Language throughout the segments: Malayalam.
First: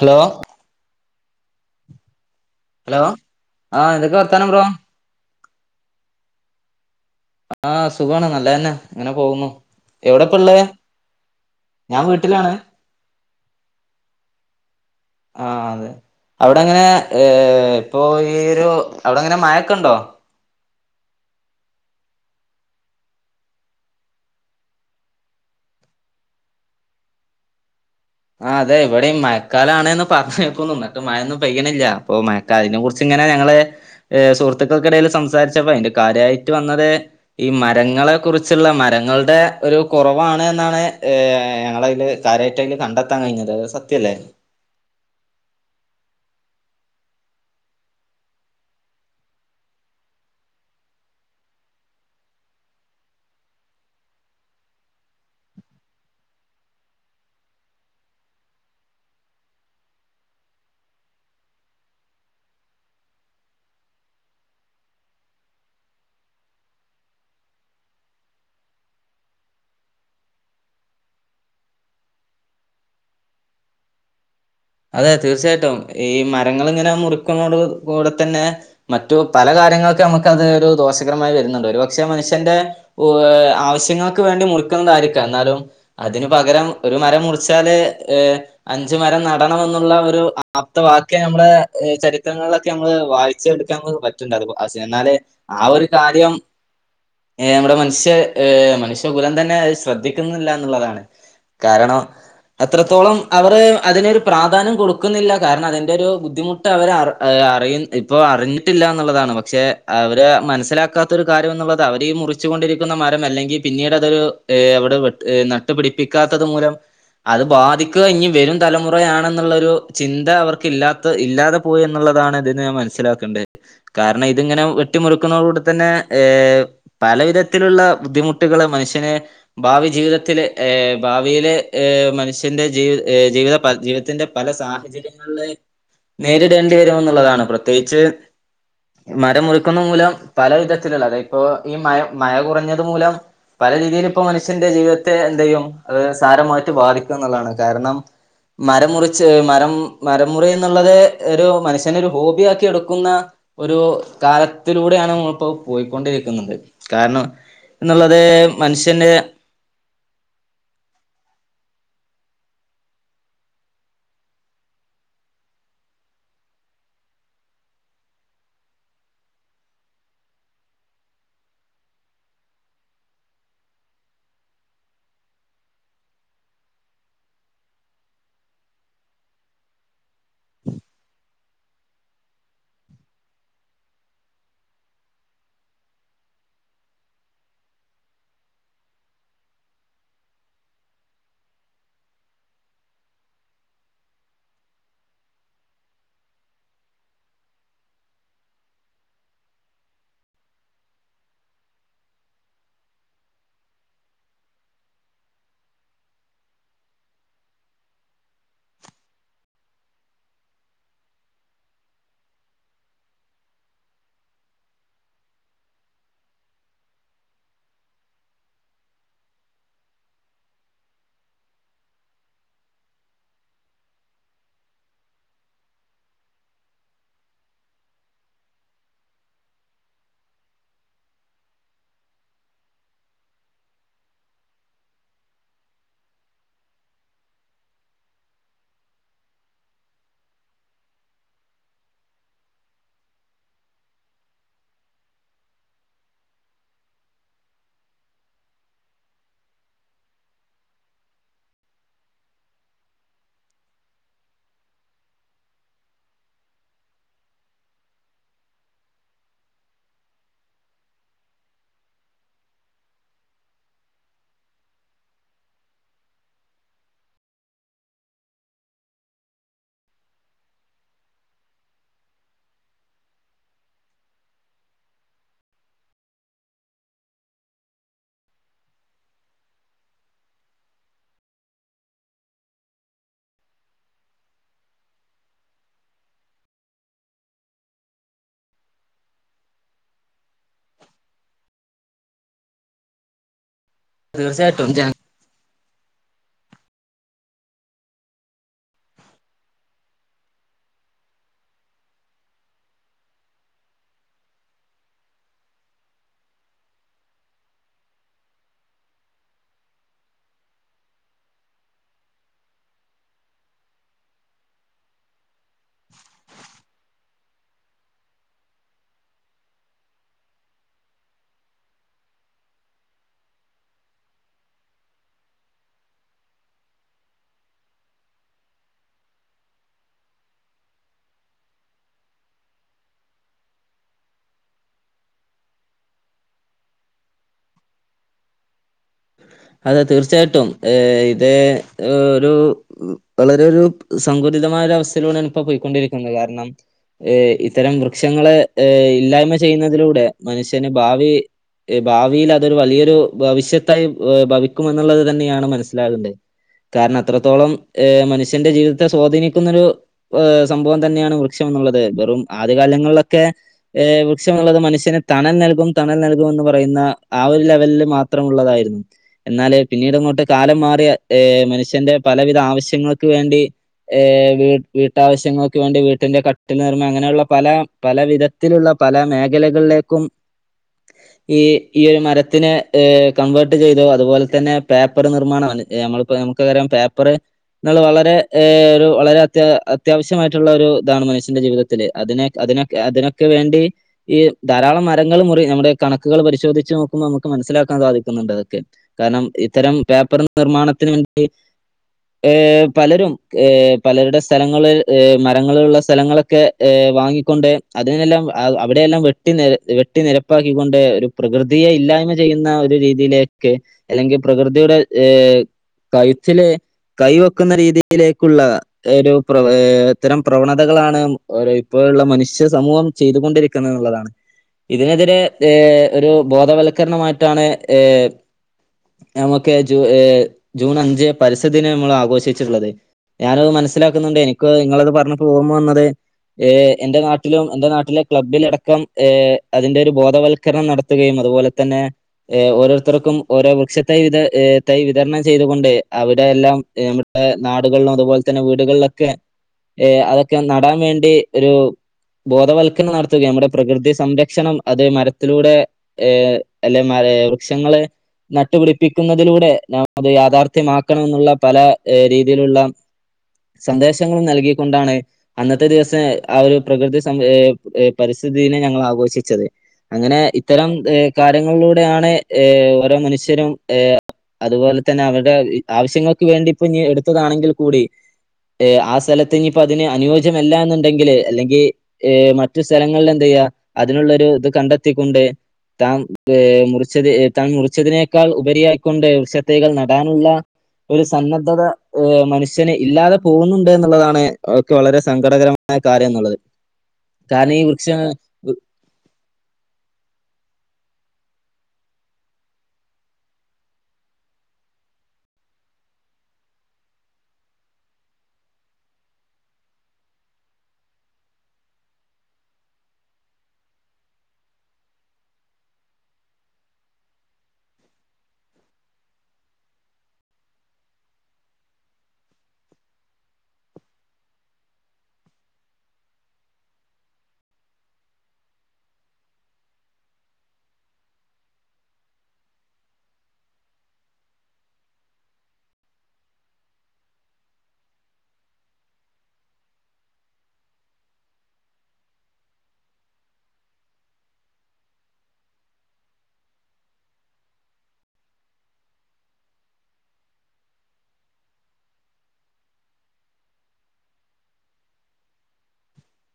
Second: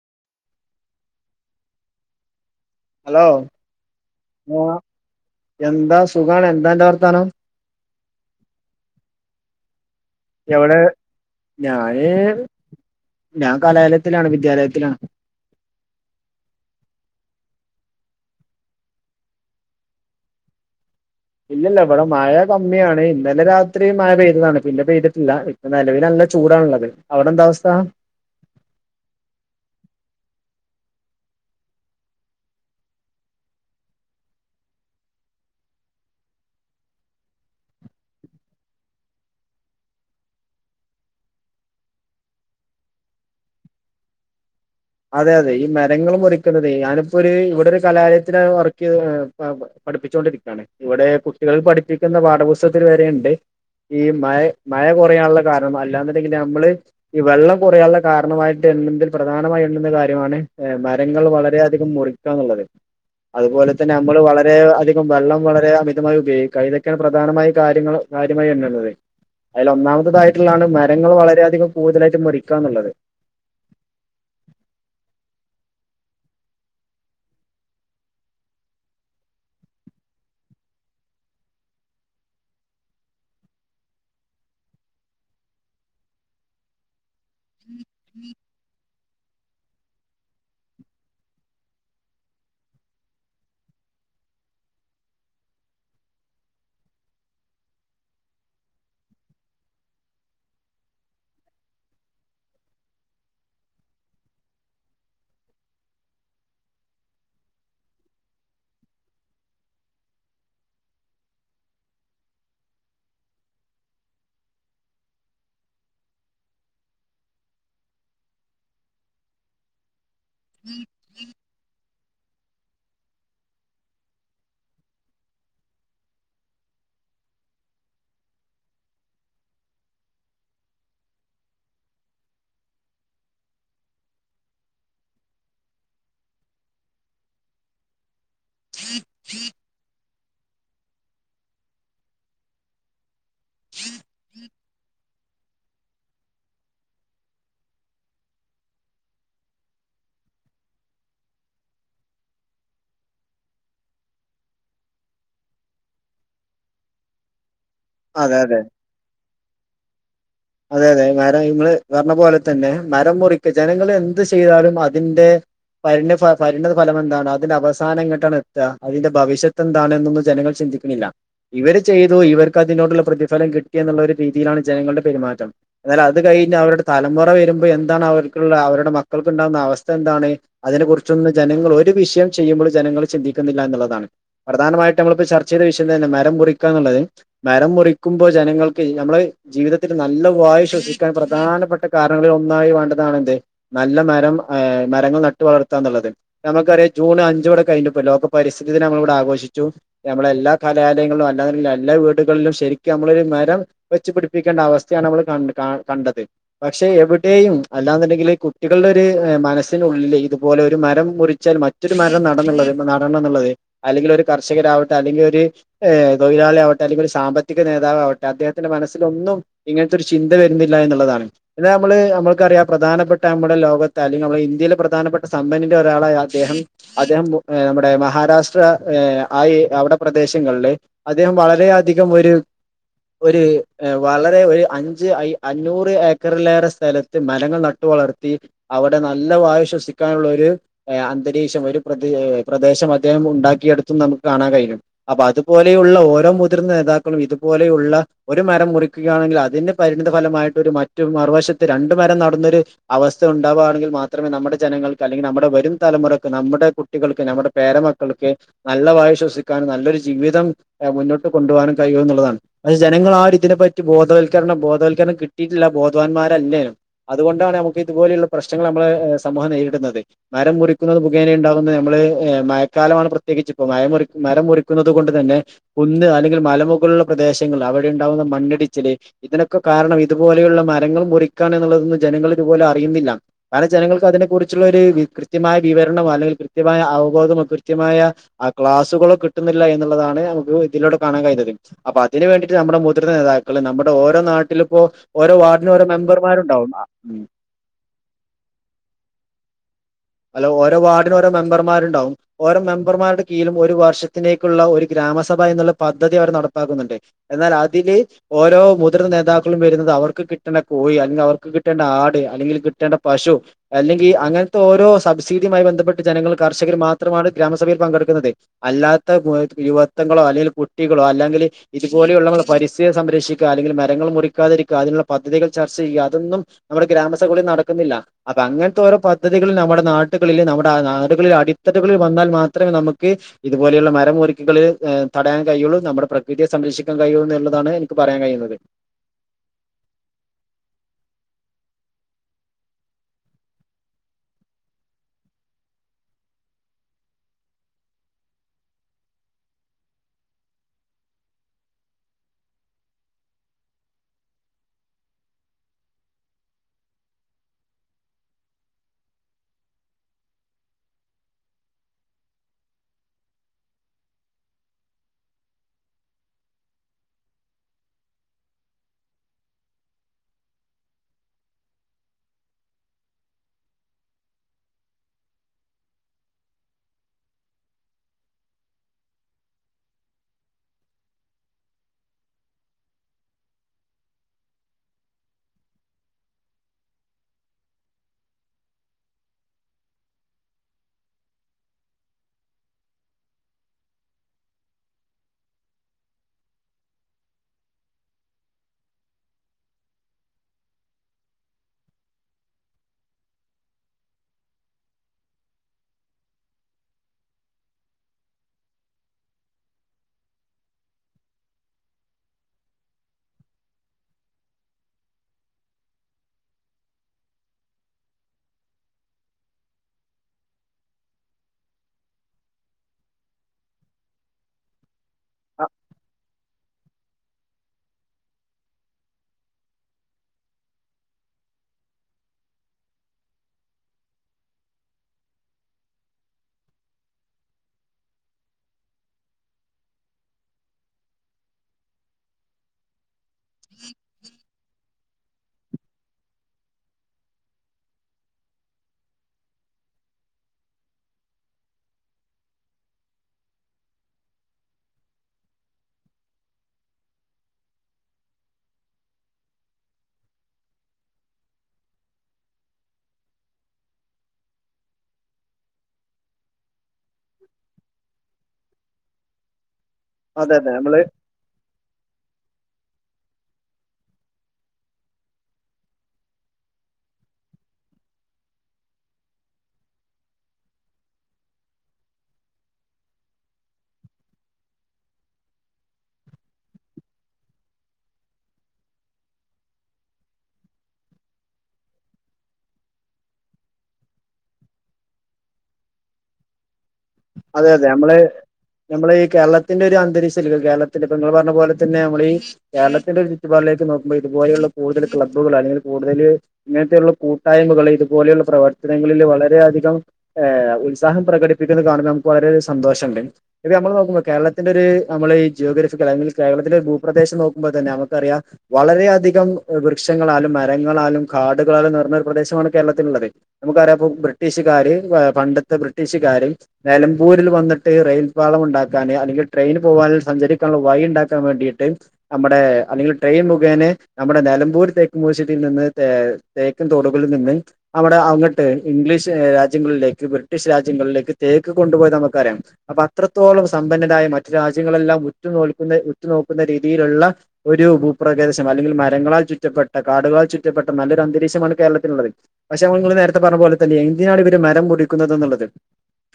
ഹലോ ഹലോ ആഹ് എന്തൊക്കെ വർത്താനം ബ്രോ ആഹ് എന്താ സുഖാണ് എന്താന്റെ വർത്താനം ആഹ് സുഖാണ് നല്ലതന്നെ ഇങ്ങനെ പോകുന്നു എവിടെപ്പള്ളേ എവിടെ ഞാൻ ഞാന് വീട്ടിലാണ് ഞാൻ കലാലയത്തിലാണ് വിദ്യാലയത്തിലാണ് ആഹ് അതെ അവിടെങ്ങനെ ഏഹ് ഇപ്പോ ഈ ഒരു അവിടെങ്ങനെ മഴക്കുണ്ടോ? ഇല്ലല്ല ഇവിടെ മഴ കമ്മിയാണ് ഇന്നലെ രാത്രി മഴ പെയ്തതാണ് പിന്നെ പെയ്തിട്ടില്ല ഇപ് പ്പ നിലവിൽ നല്ല ചൂടാള്ളത് അവിടെ എന്താ അവസ്ഥ? ആഹ് അതെ ഇവിടെ ഈ മഴക്കാല ആണന്ന് പറഞ്ഞേഹ്ക്കുന്നു എന്നിട്ട് മഴയൊന്നും പെയ്യണില്ല അപ്പൊ മ അതിനെ കുറിച്ച് ഇങ്ങനെ ഞങ്ങള് ഏഹ് സുഹൃത്തുക്കൾക്കിടയിൽ സംസാരിച്ചപ്പോ അതിന്റെ കാര്യമായിട്ട് വന്നത് ഈ മരങ്ങളെ കുറിച്ചുള്ള മരങ്ങളുടെ ഒരു കുറവാണ് എന്നാണ് ഏഹ് ഞങ്ങളയ്ല് കാര്യമായിട്ടതിൽ കണ്ടെത്താൻ കഴിഞ്ഞത് അത് സത്യല്ലേ? അതെ അതെ ഈ മരങ്ങളും മുറിക്കുന്നതേ ഞാനിപ്പോ ഒരു ഇവിടെ ഒരു കലാലയത്തില് വർക്ക് ചെയ്തിരുന്നത് പഠിപ്പിച്ചുകൊണ്ടിരിക്കുകയാണ് ഇവിടെ കുട്ടികൾ പഠിപ്പിക്കുന്ന പാഠപുസ്തകത്തിൽ വരെണ്ട് ഈ മഴ മഴ കുറയാനുള്ള കാരണം അല്ലാന്നുണ്ടെങ്കിൽ നമ്മള് ഈ വെള്ളം കുറയാനുള്ള കാരണമായിട്ട് എന്തെങ്കിൽ പ്രധാനമായി ക്കുന്ന കാര്യമാണ് മരങ്ങൾ വളരെയധികം മുറിക്കാന്നുള്ളത് അതുപോലെ തന്നെ നമ്മള് വളരെ അധികം വെള്ളം വളരെ അമിതമായി ഉപയോഗിക്ക ഇതൊക്കെയാണ് പ്രധാനമായ കാര്യങ്ങള് കാര്യമായി എന്നുള്ളത് അതിൽ ഒന്നാമത്തതായിട്ടുള്ളാണ് മരങ്ങൾ വളരെയധികം കൂടുതലായിട്ട് മുറിക്കുക എന്നുള്ളത് അതെ തീർച്ചയായിട്ടും ഈ മരങ്ങള് ഇങ്ങനെ മുറിക്കുന്നോട് കൂടെ തന്നെ മറ്റു പല കാര്യങ്ങൾക്ക നമുക്ക് അത് ഒരു ദോഷകരമായി വരുന്നുണ്ട് ഒരുപക്ഷെ മനുഷ്യന്റെ ആവശ്യങ്ങൾക്ക് വേണ്ടി മുറിക്കുന്നതായിരിക്കും എന്നാലും അതിന് പകരം ഒരു മരം മുറ ചാല് അഞ്ച മരം നട പണംെന്നുള്ള ഒരു ആപ്ത വാക്യം നമ്മുടെ ചരിത്രങ്ങളിലൊക്കെ നമ്മള് വായിച്ച എടുക്കാ പറ്റ എന്നല് ആ ഒരു കാര്യം ഏഹ് നമ്മുടെ മനുഷ്യ ഏഹ് മനുഷ്യകുലം തന്നെ അത് ശ്രദ്ധിക്കുന്നില്ല എന്നുള്ളതാണ് കാരണം അത്രത്തോളം അവർ അതിനരു പ്രാധാന്യം കൊടുക്കുന്നില്ല കാരണം അതിൻന്റെറെ ഒരു ബുദ്ധിമുട്ട് അവർ അ ഇപ്പോൾ അറിഞ്ഞിട്ടില്ല എന്നുള്ളതാണ് പക്ഷെ അവര് മനസ്സിലാക്കാത്തൊ ഒരു കാര്യം എന്നുള്ളത് അവര് ഈ മുറിച്ചുക കൊണ്ടിരിക്കുന്ന മരം അല്ലെങ്കിൽ പിന്നീട് അതൊരു അവിടെ നട്ടുപ പിടിപ്പിക്കാത്തത് മൂലം അത് ബാധിക്കുക ഇനി വരും തലമുറ കുറെയാണെന്നുള്ള ഒരു ചിന്ത അവർക്ക് ഇല്ലാത്ത ഇല്ലാതെ പോയി എന്നുള്ളതാണ് ഇതിന് ഞാൻ മനസ്സിലാക്കേണ്ടത് കാരണം ഇതിങ്ങനെ വെട്ടിമുറുക്കുന്നതോട കൂടെ തന്നെ ഏഹ് പല വിധത്തിലുള്ള ബുദ്ധിമുട്ടുകള് മനുഷ്യനെ ഭാവി ജീവിതത്തില ഭാവിയിലെ മനുഷ്യന്റെ ജീവി ജീവിതം ജീവിതത്തിന്റെ പല സാഹചര്യങ്ങളില് നേരിടേണ്ടി വരുമന്നുള്ളതാണ് പ്രത്യേകിച്ച് മരം മുറിക്കുന്ന മൂലം പല വിധത്തിലുള്ള അതായ ഇപ്പോ ഈ മഴ മഴ കുറഞ്ഞത് മൂലം പല രീതിയിൽ ഇപ്പോ മനുഷ്യന്റെ ജീവിത എന്തയ്യും അത് സാരമായിട്ട് ബാധിക്കും എന്നുള്ളതാണ് കാരണം മരമുറിച്ച് മരം മരമുറി എന്നുള്ളത് ഒരു മനുഷ്യന ഒരു ഹോബി ആക്കി എടുക്കുന്ന ഒരു കാലത്തിലൂടെയാണ് നമ്മപ്പോ പോയ്ക്കൊണ്ടിരിക്കുന്നത് കാരണം എന്നുള്ളത് അതെ അതെ മനുഷ്യന്റെ അതെ അതെ മരം ഇങ്ങൾ പറഞ്ഞ പോലെ തന്നെ മരം മുറക്ക് ജനങ്ങൾ എന്ത് ചെയ്താലും അതിന്റെ പതിന്റെ ഭരിണിതഫലം എന്താണ് അതിന്റെ അവസാനങ്ങോട്ടാണ് എത്ത. അതിന്റെ ഭവിഷ്യത്ത് എന്താണ്ണെന്നൊന്നും ജനങ്ങൾ ചിന്തിക്ക ക്കണില്ല. ഇവര് ചെയ്തു ഇവർക്ക് അതിനോടുള്ള പ്രതിഫലം കിട്ടി എന്നുള്ള ഒരു രീതിയിലാണ് ജനങ്ങളുടെ പെരുമാറ്റം. എന്നാൽ അത് കഴിഞ്ഞ് അവരുടെ തലമുറ വരുമ്പോ എന്താണ് അവർക്കുള്ള അവരുടെ മക്കൾക്ക്ണ്ടാവുന്ന അവസ്ഥ എന്താണ്. അതിനെ കുറിച്ചൊന്നും ജനങ്ങൾ ഒരു വിഷയം ചെയ്യുമ്പോൾ ജനങ്ങൾ ചിന്തിക്കുന്നില്ല എന്നുള്ളതാണ്. പ്രധാനമായിട്ട് നമ്മളിപ്പോ ചർച്ച ചെയ്ത വിഷയം തന്നെ മരം മുറിക്ക എന്നുള്ളത്. മരം മുറിക്കുമ്പോ ജനങ്ങൾക്ക് നമ്മളെ ജീവിതത്തിൽ നല്ല. വായി ശ്വസിക്കാൻ പ്രധാനപ്പെട്ട കാരണങ്ങളിൽ ഒന്നായി വേണ്ടതാണ് എന്ത്? നല്ല മരം മരങ്ങൾ നട്ടു വളർത്താ എന്നുള്ളത്. നമുക്കറിയാം ജൂൺ അഞ്ചിവിടെ കഴിഞ്ഞിട്ട്പ്പോ ലോക പരിസ്ഥിതിദിനം നമ്മളിടെ ആഘോഷിച്ചു. ഞമ്മളെ എല്ലാ കലാലയങ്ങളിലും അല്ലാ എല്ലാ വീടുകളിലും ശരിക്കും നമ്മളൊരു മരം. വെച്ചു പിടിപ്പിക്കേണ്ട അവസ്ഥയാണ് നമ്മള് ക കണ്ടത്. പക്ഷെ എവിടെയും അല്ലാെന്നുണ്ടെങ്കില് കുട്ടികളുടെ ഒരു മനസ്സിനുള്ളിൽ ഇതുപോലെ ഒരു മരം മുറിച്ചാൽ മ മറ്റൊരു മരം നടന്നുള്ളത് ഇപ്പം നടണം എന്നുള്ളത് അല്ലെങ്കിൽ ഒരു കർഷകരാവട്ടെ അല്ലെങ്കി ഒര്. ഏഹ് തൊഴിലാളി ആവട്ടെ അല്ലെങ്കി ഒരു സാമ്പത്തിക നേതാവട്ടെദ്ദേഹത്തിന്റെ മനസ്സിലൊന്നും. അങ്ങത്തെ ഒരു ചിന്ത വരുന്നില്ല എന്നുള്ളതാണ്. എന്നാ നമ്മള് നമ്മൾക്കറിയാം പ്രധാനപ്പെട്ട നമ്മുടെ ലോകത്ത് അല്ലെങ്കി നമ്മുടെ ഇന്ത്യയിലെ പ്രധാനപ്പെട്ട സമ്പന്നന്റെ ഒരാളായി അദ്ദേഹം. അദ്ദേഹം നമ്മുടെ മഹാരാഷ്ട്ര ആ അവിടെ പ്രദേശങ്ങളില്. അദ്ദേഹം വളര അധികം ഒര്, ഒര് വളരെ ഒര്. അഞ്ച് അ അഞ്ഞൂറ് ഏക്കറിലേറെ സ്ഥലത്ത് മരങ്ങൾ നട്ടു വളർത്തി. അവിടെ നല്ല വായു ശ്വസിക്കാനുള്ള ഒര്. അന്തരീക്ഷം ഒരു പ്ര പ്രദേശം അദ്ദേഹം ഉണ്ടാക്കിയെടുത്തും നമുക്ക് കാണാൻ കഴിഞ്ഞും. അപ്പൊ അതുപോലെയുള്ള ഓരോ മുതിർന്ന നേതാക്കളും ഇതുപോലെയുള്ള ഒരു മരം മുറിക്കുകയാണെങ്കില് അ അതിന്റെ പരിണിത ഫലമായിട്ട് ഒരു മറ്റു മറുവശത്ത് രണ്ട് മരം നടന്നൊരു. അവസ്ഥ ഉണ്ടാവുആണെങ്കിൽ മാത്രമേ നമ്മുടെ ജനങ്ങൾക്ക് അല്ലെങ്കി നമ്മുടെ വരും തലമുറയ്ക്ക് നമ്മുടെ കു കുട്ടികൾക്ക് ഞമ്മുടെ പേരമക്കൾക്ക്. നല്ല വായു ശ്വസിക്കാനും നല്ലൊരു ജീവിതം മുന്നോട്ട് കൊണ്ടുപോകാനും കഴിയുന്നുള്ളതാണ്. അത് ജനങ്ങളാരു ഇതിനെപ്പറ്റി ബോധവൽക്കരണം, ബോധവൽക്കരണം കിട്ടിയിട്ടില്ല ബോധവാന്മാരല്ലേനു. അതുകൊണ്ടാണ് നമുക്ക് ഇതുപോലെയുള്ള പ്രശ്നങ്ങൾ നമ്മള് സമൂഹം നേരിടുന്നത്. മരം മുറിക്കുന്നത് മുഖേന ഉണ്ടാകുന്നത് നമ്മള് മഴക്കാലമാണ് പ്രത്യേകിച്ച് ഇപ്പ മഴ മരം മുറിക്കുന്നത് കൊണ്ട് തന്നെ. കുന്ന് അല്ലെങ്കിൽ മലമുകളിലുള്ള പ്രദേശങ്ങൾ അവിടെ ഉണ്ടാവുന്ന മണ്ണിടിച്ചില്. ഇതിനൊക്കെ കാരണം ഇതുപോലെയുള്ള മരങ്ങൾ മുറിക്കാന്ള്ളതൊന്നും ജനങ്ങളിതുപോലെ അറിയുന്നില്ല. കണം ജനങ്ങൾക്ക് അതിനെ കുറിച്ചുള്ള ഒരു കൃത്യമായ വിവരണമോ അല്ലെങ്കിൽ കൃത്യമായ അവബോധമോ കൃത്യമായ. ആ ക്ലാസ്സുകളോ കിട്ടുന്നില്ല എന്നുള്ളതാണ് നമുക്ക് ഇതിലൂടെ കാണാൻ കഴിയുന്നതും. അപ്പൊ അതിന് വേണ്ടിട്ട് നമ്മുടെ മുതിർന്ന നേതാക്കള് നമ്മു ഓരോ തീർച്ചയായിട്ടും നാട്ടിലിപ്പോ ജന ഓരോ വാർഡിന്ഓരോ മെമ്പർമാരുണ്ടാവും. ആ ഹലോ ഓരോ വാർഡിന് ഓരോ മെമ്പർമാരുണ്ടാവും. ഓരോ മെമ്പർമാരുടെ കീഴും ഒരു വർഷത്തിനേക്കുള്ള ഒരു ഗ്രാമസഭ എന്നുള്ള പദ്ധതി അവർ നടപ്പാക്കുന്നുണ്ട്. എന്നാലതില്. ഓരോ മുതിർന്ന നേതാക്കളും വരുന്നത് അവർക്ക് കിട്ടേണ്ട കോഴി അല്ലെങ്കി അവർക്ക് കിട്ടേണ്ട ആട് അല്ലെങ്കിൽ കിട്ടേണ്ട പശു. അല്ലെങ്കി അങ്ങനത്തെ ഓരോ സബ്സിഡിയുമായി ബന്ധപ്പെട്ട് ജനങ്ങൾ കർഷകർ മാത്രമാണ് ഗ്രാമസഭയിൽ പങ്കെടുക്കുന്നത്. അല്ലാത്ത യുവത്തൊങ്ങളോ അല്ലെങ്കില് കുട്ടികളോ അല്ലെങ്കില്. ഇതുപോലെയുള്ള നമ്മൾ പരിസ്ഥിതി സംരക്ഷിക്കുക അല്ലെങ്കിൽ മരങ്ങൾ മുറിക്കാതിരിക്കുക അതിനുള്ള പദ്ധതികൾ ചർച്ച ചെയ്യുക അതൊന്നും. നമ്മുടെ ഗ്രാമസഭകളിൽ നടക്കുന്നില്ല അപ്പൊ അങ്ങനത്തെ ഓരോ പദ്ധതികളും നമ്മുടെ. നാട്ടുകളില് നമ്മുടെ ആ നാടുകളില് അടിത്തട്ട്കളിൽ വന്നാൽ മാത്രമേ നമുക്ക്. ഇതുപോലെയുള്ള മരംമുറിക്കുകളിൽ തടയാൻ കഴിയുള്ളൂ. നമ്മുടെ പ്രകൃതിയെ സംരക്ഷിക്കാൻ കഴിയുള്ളൂ എന്നുള്ളതാണ് എനിക്ക് പറയാൻ കഴിയുന്നത്. അതെ തീർച്ചയായിട്ടും ഏഹ് ഇത് ഒരു വളരെയൊരു സങ്കുചിതമായൊരു അവസ്ഥയിലൂടെയാണ്പ്പോ പോയ്ക്കൊണ്ടിരിക്കുന്നത് കാരണം ഏഹ് ഇത്തരം വൃക്ഷങ്ങള് ഏഹ് ഇല്ലായ്മ ചെയ്യുന്നതിലൂടെ മനുഷ്യന് ഭാവി ഭാവിയിലതൊരു വലിയൊരു ഭവിഷ്യത്തായി ഭവിക്കുമെന്നുള്ളത് തന്നെയാണ് മനസ്സിലാവ്ണ്ട് കാരണം അത്രത്തോളം ഏഹ് മനുഷ്യന്റെ ജീവിതത്തെ സ്വാധീനിക്കുന്നൊരു ഏഹ് സംഭവം തന്നെയാണ് വൃക്ഷംമെന്നുള്ളത് വെറും ആദ്യ കാലങ്ങളിലൊക്കെ ഏഹ് വൃക്ഷമുള്ളത് മനുഷ്യന് തണൽ നൽകും തണൽ നൽകും എന്ന് പറയുന്ന ആ ഒരു ലെവലില് മാത്രമുള്ളതായിരുന്നു എന്നാല് പിന്നീടങ്ങോട്ട് കാലം മാറിയ ഏഹ് മനുഷ്യന്റെ പലവിധ ആവശ്യങ്ങൾക്ക് വേണ്ടി ഏഹ് വ് വീട്ടാവശ്യങ്ങൾക്ക് വേണ്ടി വീട്ടിന്റെ കട്ടിൽ നിർമ്മാണ് അങ്ങനെയുള്ള പല പല വിധ ത്തിലുള്ള പല മേഖലകളിലേക്കും ഈ ഈയൊരു മരത്തിനെ ഏഹ് കൺവേർ ട്ട് ചെയ്തു അതുപോലെ തന്നെ പേപ്പർ നിർമ്മാണമാണ് നമ്മളിപ്പോ നമുക്കറിയാം പേപ്പറ് എന്ന്ള്ളെ വളരെ ഒരു വളരെ അത് അത്യാവശ്യമായിട്ടുള്ള ഒരു ഇതാണ് മനുഷ്യന്റെ ജീവിതത്തി ല് അതിനെ അതിനൊക്കെ വേണ്ടി ഈ ധാരാളം മരങ്ങൾ മുറി നമ്മുടെ കണക്കുകൾ പരിശോധിച്ച് നോക്കുമ്പോ നമുക്ക് മനസിലാക്കാൻ സാധിക്കുന്നുണ്ട് അതൊക്കെ ‌ കാരണം ഇത്തരം പേപ്പർ നിർമ്മാണത്തിന് വേണ്ടി ഏഹ് പലരും ഏഹ് പലരുടെ സ്ഥലങ്ങള് മരങ്ങള് ള്ള സ്ഥലങ്ങളൊക്കെ ഏഹ് വാങ്ങിക്കൊണ്ട് അതിനെല്ലാം അവിടെയെല്ലാം വെട്ടി വെട്ടി നിരപ്പാക്കിക്കൊണ്ട് ഒരു പ്രകൃതിയെ ഇല്ലായ്മ ചെയ്യുന്ന ഒരു രീതിയിലേക്ക് അല്ലെങ്കി പ്രകൃതിയുടെ ഏ കഴുത്തില് കൈ വെക്കുന്ന രീതിയിലേക്കുള്ള ഒരു പ്ര ഇത്തരം പ്രവണതകളാണ് ഓരോ ഇപ്പോഴുള്ള മനുഷ്യ സമൂഹം ചെയ്തുകൊണ്ടിരിക്കുന്നത് എന്നുള്ളതാണ് ഇതിനെതിരെ ഏഹ് ഒരു ബോധവൽക്കരണമായിട്ടാണ് ഏഹ് നമുക്ക് ജൂ ഏ ജൂൺ അഞ്ച് പരസ്ഥി ദിനം നമ്മൾ ആഘോഷിച്ചിട്ടുള്ളത് ഞാനത് മനസ്സിലാക്കുന്നുണ്ട് എനിക്കത് നിങ്ങളത് പറഞ്ഞപ്പോ ഓർമവന്നത് ഏ് എന്റെ നാട്ടിലും എന്റെ നാട്ടിലെ ക്ലബ്ബിലടക്കം ഏഹ് അതിന്റൊരു ബോധവൽ രണം നടത്തുകയും അതുപോലെ തന്നെ ഓരോരുത്തർക്കും ഓരോ വ്യക്ഷ തൈ വി തൈയ് വിതരണം ചെയ്തുകൊണ്ട് അവിടെയെല്ലാം നമ്മുടെ നാടുകളിലും അതുപോലെ ന്നെ വീടുകളിലൊക്കെ ഏഹ് അതൊക്കെയൊന്ന് നടാൻ വേണ്ടി ഒരു ബോധവൽക്കരണം നടത്തുകയും നമ്മുടെ പ്രകൃതി സംരക്ഷണം അത് മരത്തിലൂടെ ഏഹ് അല്ലെ മര വൃക്ഷങ്ങള് നട്ടുപിടിപ്പിക്കുന്നതിലൂടെ നാം അത് യാഥാർത്ഥ്യമാക്കണമെന്നുള്ള പല രീതിയിലുള്ള സന്ദേശങ്ങളും നൽകിക്കൊണ്ടാണ് അന്നത്തെ ദിവസം ആ ഒരു പ്രകൃതി സം ഏഹ് പരിസ്ഥിതി ദിനം ഞങ്ങളാഘോഷിച്ചത് അങ്ങനെ അതെ ഇത്തരം അതെ നമ്മള് ഏഹ് കാര്യങ്ങളിലൂടെയാണ് ഏഹ് ഓരോ മനുഷ്യരും ഏഹ് അതുപോലെത്തന്നെ അവരുടെ ആവശ്യങ്ങൾക്ക് വേണ്ടിപ്പിഞ് എടുത്തതാണെങ്കി കൂടി ഏഹ് ആ സ്ഥലത്ത് ഇഞ്പ്പോ അതിന് അനുയോജ്യമല്ലാന്ന്ണ്ടെങ്കില് അല്ലെങ്കി ഏഹ് മറ്റു സ്ഥലങ്ങളിലെന്തെയ്യ അതിനുള്ളൊരു ഇത് കണ്ടെത്തിക്കൊണ്ട് താൻ ഏഹ് മുറിച്ചത് ഏഹ് താൻ മുറിച്ചതിനെ ക്കാൾ ഉപരിയായിക്കൊണ്ട് വൃക്ഷത്തൈകൾ നടാനുള്ള ഒരു സന്നദ്ധത ഏഹ് മനുഷ്യന് ഇല്ലാതെ പോകുന്നുണ്ട്ന്നുള്ളതാണ് ഇക്ക് വളരെ സങ്കടകരമായ കാര്യംന്നുള്ളത് അതെയതെ നമ്മള് നമ്മളെയീ കേരളത്തിന്റൊരു അന്തരീക്ഷല്ലൊരു കേരളത്തിന്റെ ഇപ്പെങ്ങള് പറഞ്ഞ പോലെത്തന്നെ നമ്മളീ കേരളത്തിന്റൊരു ചുറ്റുപാടിലേക്ക് നോക്കുമ്പൊ ഇതുപോലെയുള്ള കൂടുതല് ക്ലബ്ബുകള് അല്ലെങ്കില് കൂടുതല് ഇങ്ങനത്തെയുള്ള കൂട്ടായ്മകള് ഇതുപോലെയുള്ള പ്രവർത്തനങ്ങളില് വളരെയധികം ഏഹ് ഉത്സാഹം പ്രകടിപ്പിക്കുന്നത് കാണുമ്പോ നമുക്ക് വളരെയധികം സന്തോഷം ഉണ്ട് ഇത് നമ്മള് നോക്കുമ്പൊ കേരളത്തിന്റെ ഒര് നമ്മളീ ജിയോഗ്രഫിക്കൽ ഐ മീൻ കേരളത്തിലെ ഒരു ഭൂപ്രദേശം നോക്കുമ്പോൾ തന്നെ നമുക്കറിയാം വളരെയധികം വൃക്ഷങ്ങളാലും മരങ്ങളാലും കാടുകളാലും നിറഞ്ഞൊരു പ്രദേശമാണ് കേരളത്തിലുള്ളത് നമുക്കറിയാം ഇപ്പൊ ബ്രിട്ടീഷുകാര് പണ്ടത്തെ ബ്രിട്ടീഷുകാര് നെലമ്പൂരിൽ വന്നിട്ട് റെയിൽപ്പാളം ഉണ്ടാക്കാന് അല്ലെങ്കിൽ ട്രെയിന് പോകാനും സഞ്ചരിക്കാനുള്ള വഴി ഉണ്ടാക്കാൻ വേണ്ടിയിട്ട് നമ്മുടെ അല്ലെങ്കിൽ ട്രെയിൻ മുഖേനെ നമ്മുടെ നെലമ്പൂർ തേക്ക് മ്യൂസിയത്തിൽ നിന്ന് തേ തേക്കും തോടുകളിൽ നിന്ന് അവിടെ അങ്ങട്ട് ഇംഗ്ലീഷ് രാജ്യങ്ങളിലേക്ക് ബ്രിട്ടീഷ് രാജ്യങ്ങളിലേക്ക് തേക്ക് കൊണ്ടുപോയത് നമുക്കറിയാം അപ്പ അത്രത്തോളം സമ്പന്നരായ മറ്റ് രാജ്യങ്ങളെല്ലാം ഉറ്റുനോൽക്കുന്ന ഉറ്റുനോക്കുന്ന രീതിയിലുള്ള ഒരു ഭൂപ്രദേശം അല്ലെങ്കിൽ മരങ്ങളാൽ ചുറ്റപ്പെട്ട കാടുകളാൽ ചുറ്റപ്പെട്ട നല്ലൊര് അന്തരീക്ഷമാണ് കേരളത്തിനുള്ളത് പക്ഷെ നമ്മൾ ഇങ്ങനെ നേരത്തെ പറഞ്ഞ പോലെ തന്നെ എന്തിനാണിവര് മരം മുറിക്കുന്നത് എന്നുള്ളത്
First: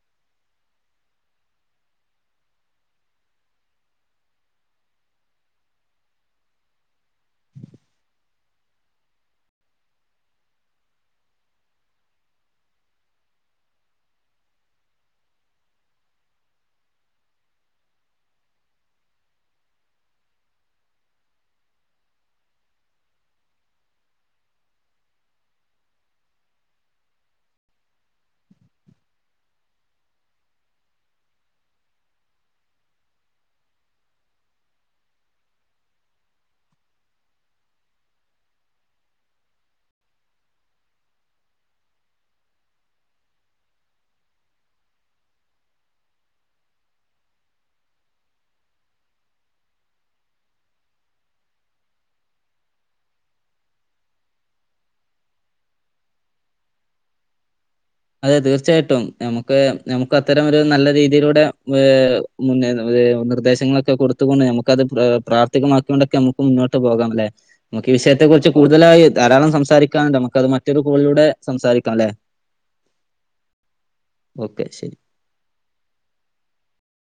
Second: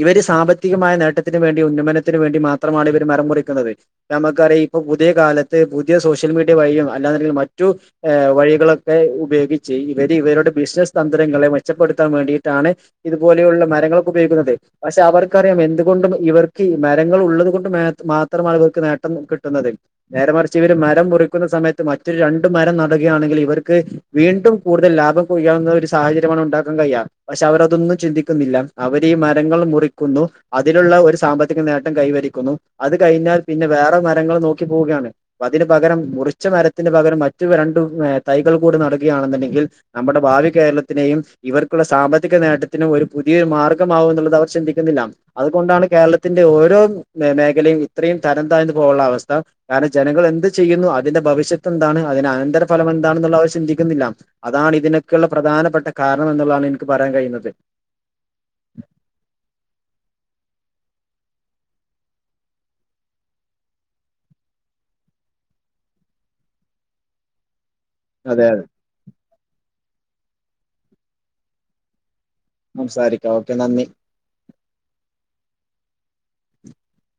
ഇവര് സാമ്പത്തികമായ നേട്ടത്തിന് വേണ്ടി ഉന്നമനത്തിന് വേണ്ടി മാത്രമാണ് ഇവര് മരം മുറിക്കുന്നത് നമക്കറിയാം ഇപ്പൊ പുതിയ കാലത്ത് പുതിയ സോഷ്യൽ മീഡിയ വഴിയും അല്ലാന്നുണ്ടെങ്കിൽ മറ്റു ഏ വഴികളൊക്കെ ഉപയോഗിച്ച് ഇവര് ഇവരുടെ ബിസിനസ് തന്ത്രങ്ങളെ മെച്ചപ്പെടുത്താൻ വേണ്ടിയിട്ടാണ് ഇതുപോലെയുള്ള മരങ്ങളൊക്കെ ഉപയോഗിക്കുന്നത് പക്ഷെ അവർക്കറിയാം എന്തുകൊണ്ടും ഇവർക്ക്‌ ഈ മരങ്ങളുള്ളത് കൊണ്ട് മേത് മാത്രമാണ് ഇവർക്ക് നേട്ടം കിട്ടുന്നത് നേരെ മറിച്ച് ഇവര് മരം മുറിക്കുന്ന സമയത്ത് മറ്റൊരു രണ്ടു മരം നടുകയാണെങ്കിൽ ഇവർക്ക് വീണ്ടും കൂടുതൽ ലാഭം കൊയ്യാവുന്ന ഒരു സാഹചര്യമാണ് ഉണ്ടാക്കാൻ കഴിയാ പക്ഷേ അവര് അതൊന്നും ചിന്തിക്കുന്നില്ല അവരീ മരങ്ങള് മുറിക്കുന്നു അതിലുള്ള ഒരു സാമ്പത്തിക നേട്ടം കൈവരിക്കുന്നു അത് കയിഞ്ഞാൽ പിന്നെ വേറെ മരങ്ങള് നോക്കി പോവുകയാണ് അപ്പൊ അതിന് പകരം മുറിച്ച മരത്തിന് പകരം മറ്റു രണ്ട് തൈകൾ കൂടെ നടുകയാണെന്നുണ്ടെങ്കിൽ നമ്മുടെ ഭാവി കേരളത്തിനെയും ഇവർക്കുള്ള സാമ്പത്തിക നേട്ടത്തിനും ഒരു പുതിയ മാർഗമാവുന്നുള്ളത് ഇത് അവർ ചിന്തിക്കുന്നില്ല അത്കൊണ്ടാണ് കേരളത്തിന്റെ ഓരോ മേഖലയും ഇത്രയും തരം താഴ്ന്ന് പോകാനുള്ള അവസ്ഥ കാരണം ജനങ്ങളെന്ത് ചെയ്യുന്നു അതിന്റെ ഭവിഷ്യത്ത് എന്താണ് അതിന് അനന്തര ഫലമെന്താണെന്നുള്ളത് അവർ ചിന്തിക്കുന്നില്ല അതാണ് ഇതിനൊക്കെയുള്ള പ്രധാനപ്പെട്ട കാരണം എന്നുള്ളതാണെനിക്ക് പറയാൻ കയ്യുന്നത് അതെ തീർച്ചയായിട്ടും നമുക്ക് നമുക്ക് അത്തരം ഒരു നല്ല രീതിയിലൂടെ ഏഹ് മുന്നേ നിർദ്ദേശങ്ങളൊക്കെ കൊടുത്തുകൊണ്ട് നമുക്കത് പ്രാവർത്തികം ആക്കിക്കൊണ്ടൊക്കെ നമുക്ക് മുന്നോട്ട് പോകാം അല്ലേ നമുക്ക് ഈ വിഷയത്തെക്കുറിച്ച് അതെ കൂടുതലായി ധാരാളം സംസാരിക്കാനുണ്ട് നമുക്കത് മറ്റൊരു കോളിലൂടെ സംസാരിക്കാം അല്ലെ സംസാരിക്കാം ഓക്കെ നന്ദി ഓക്കെ ശെരി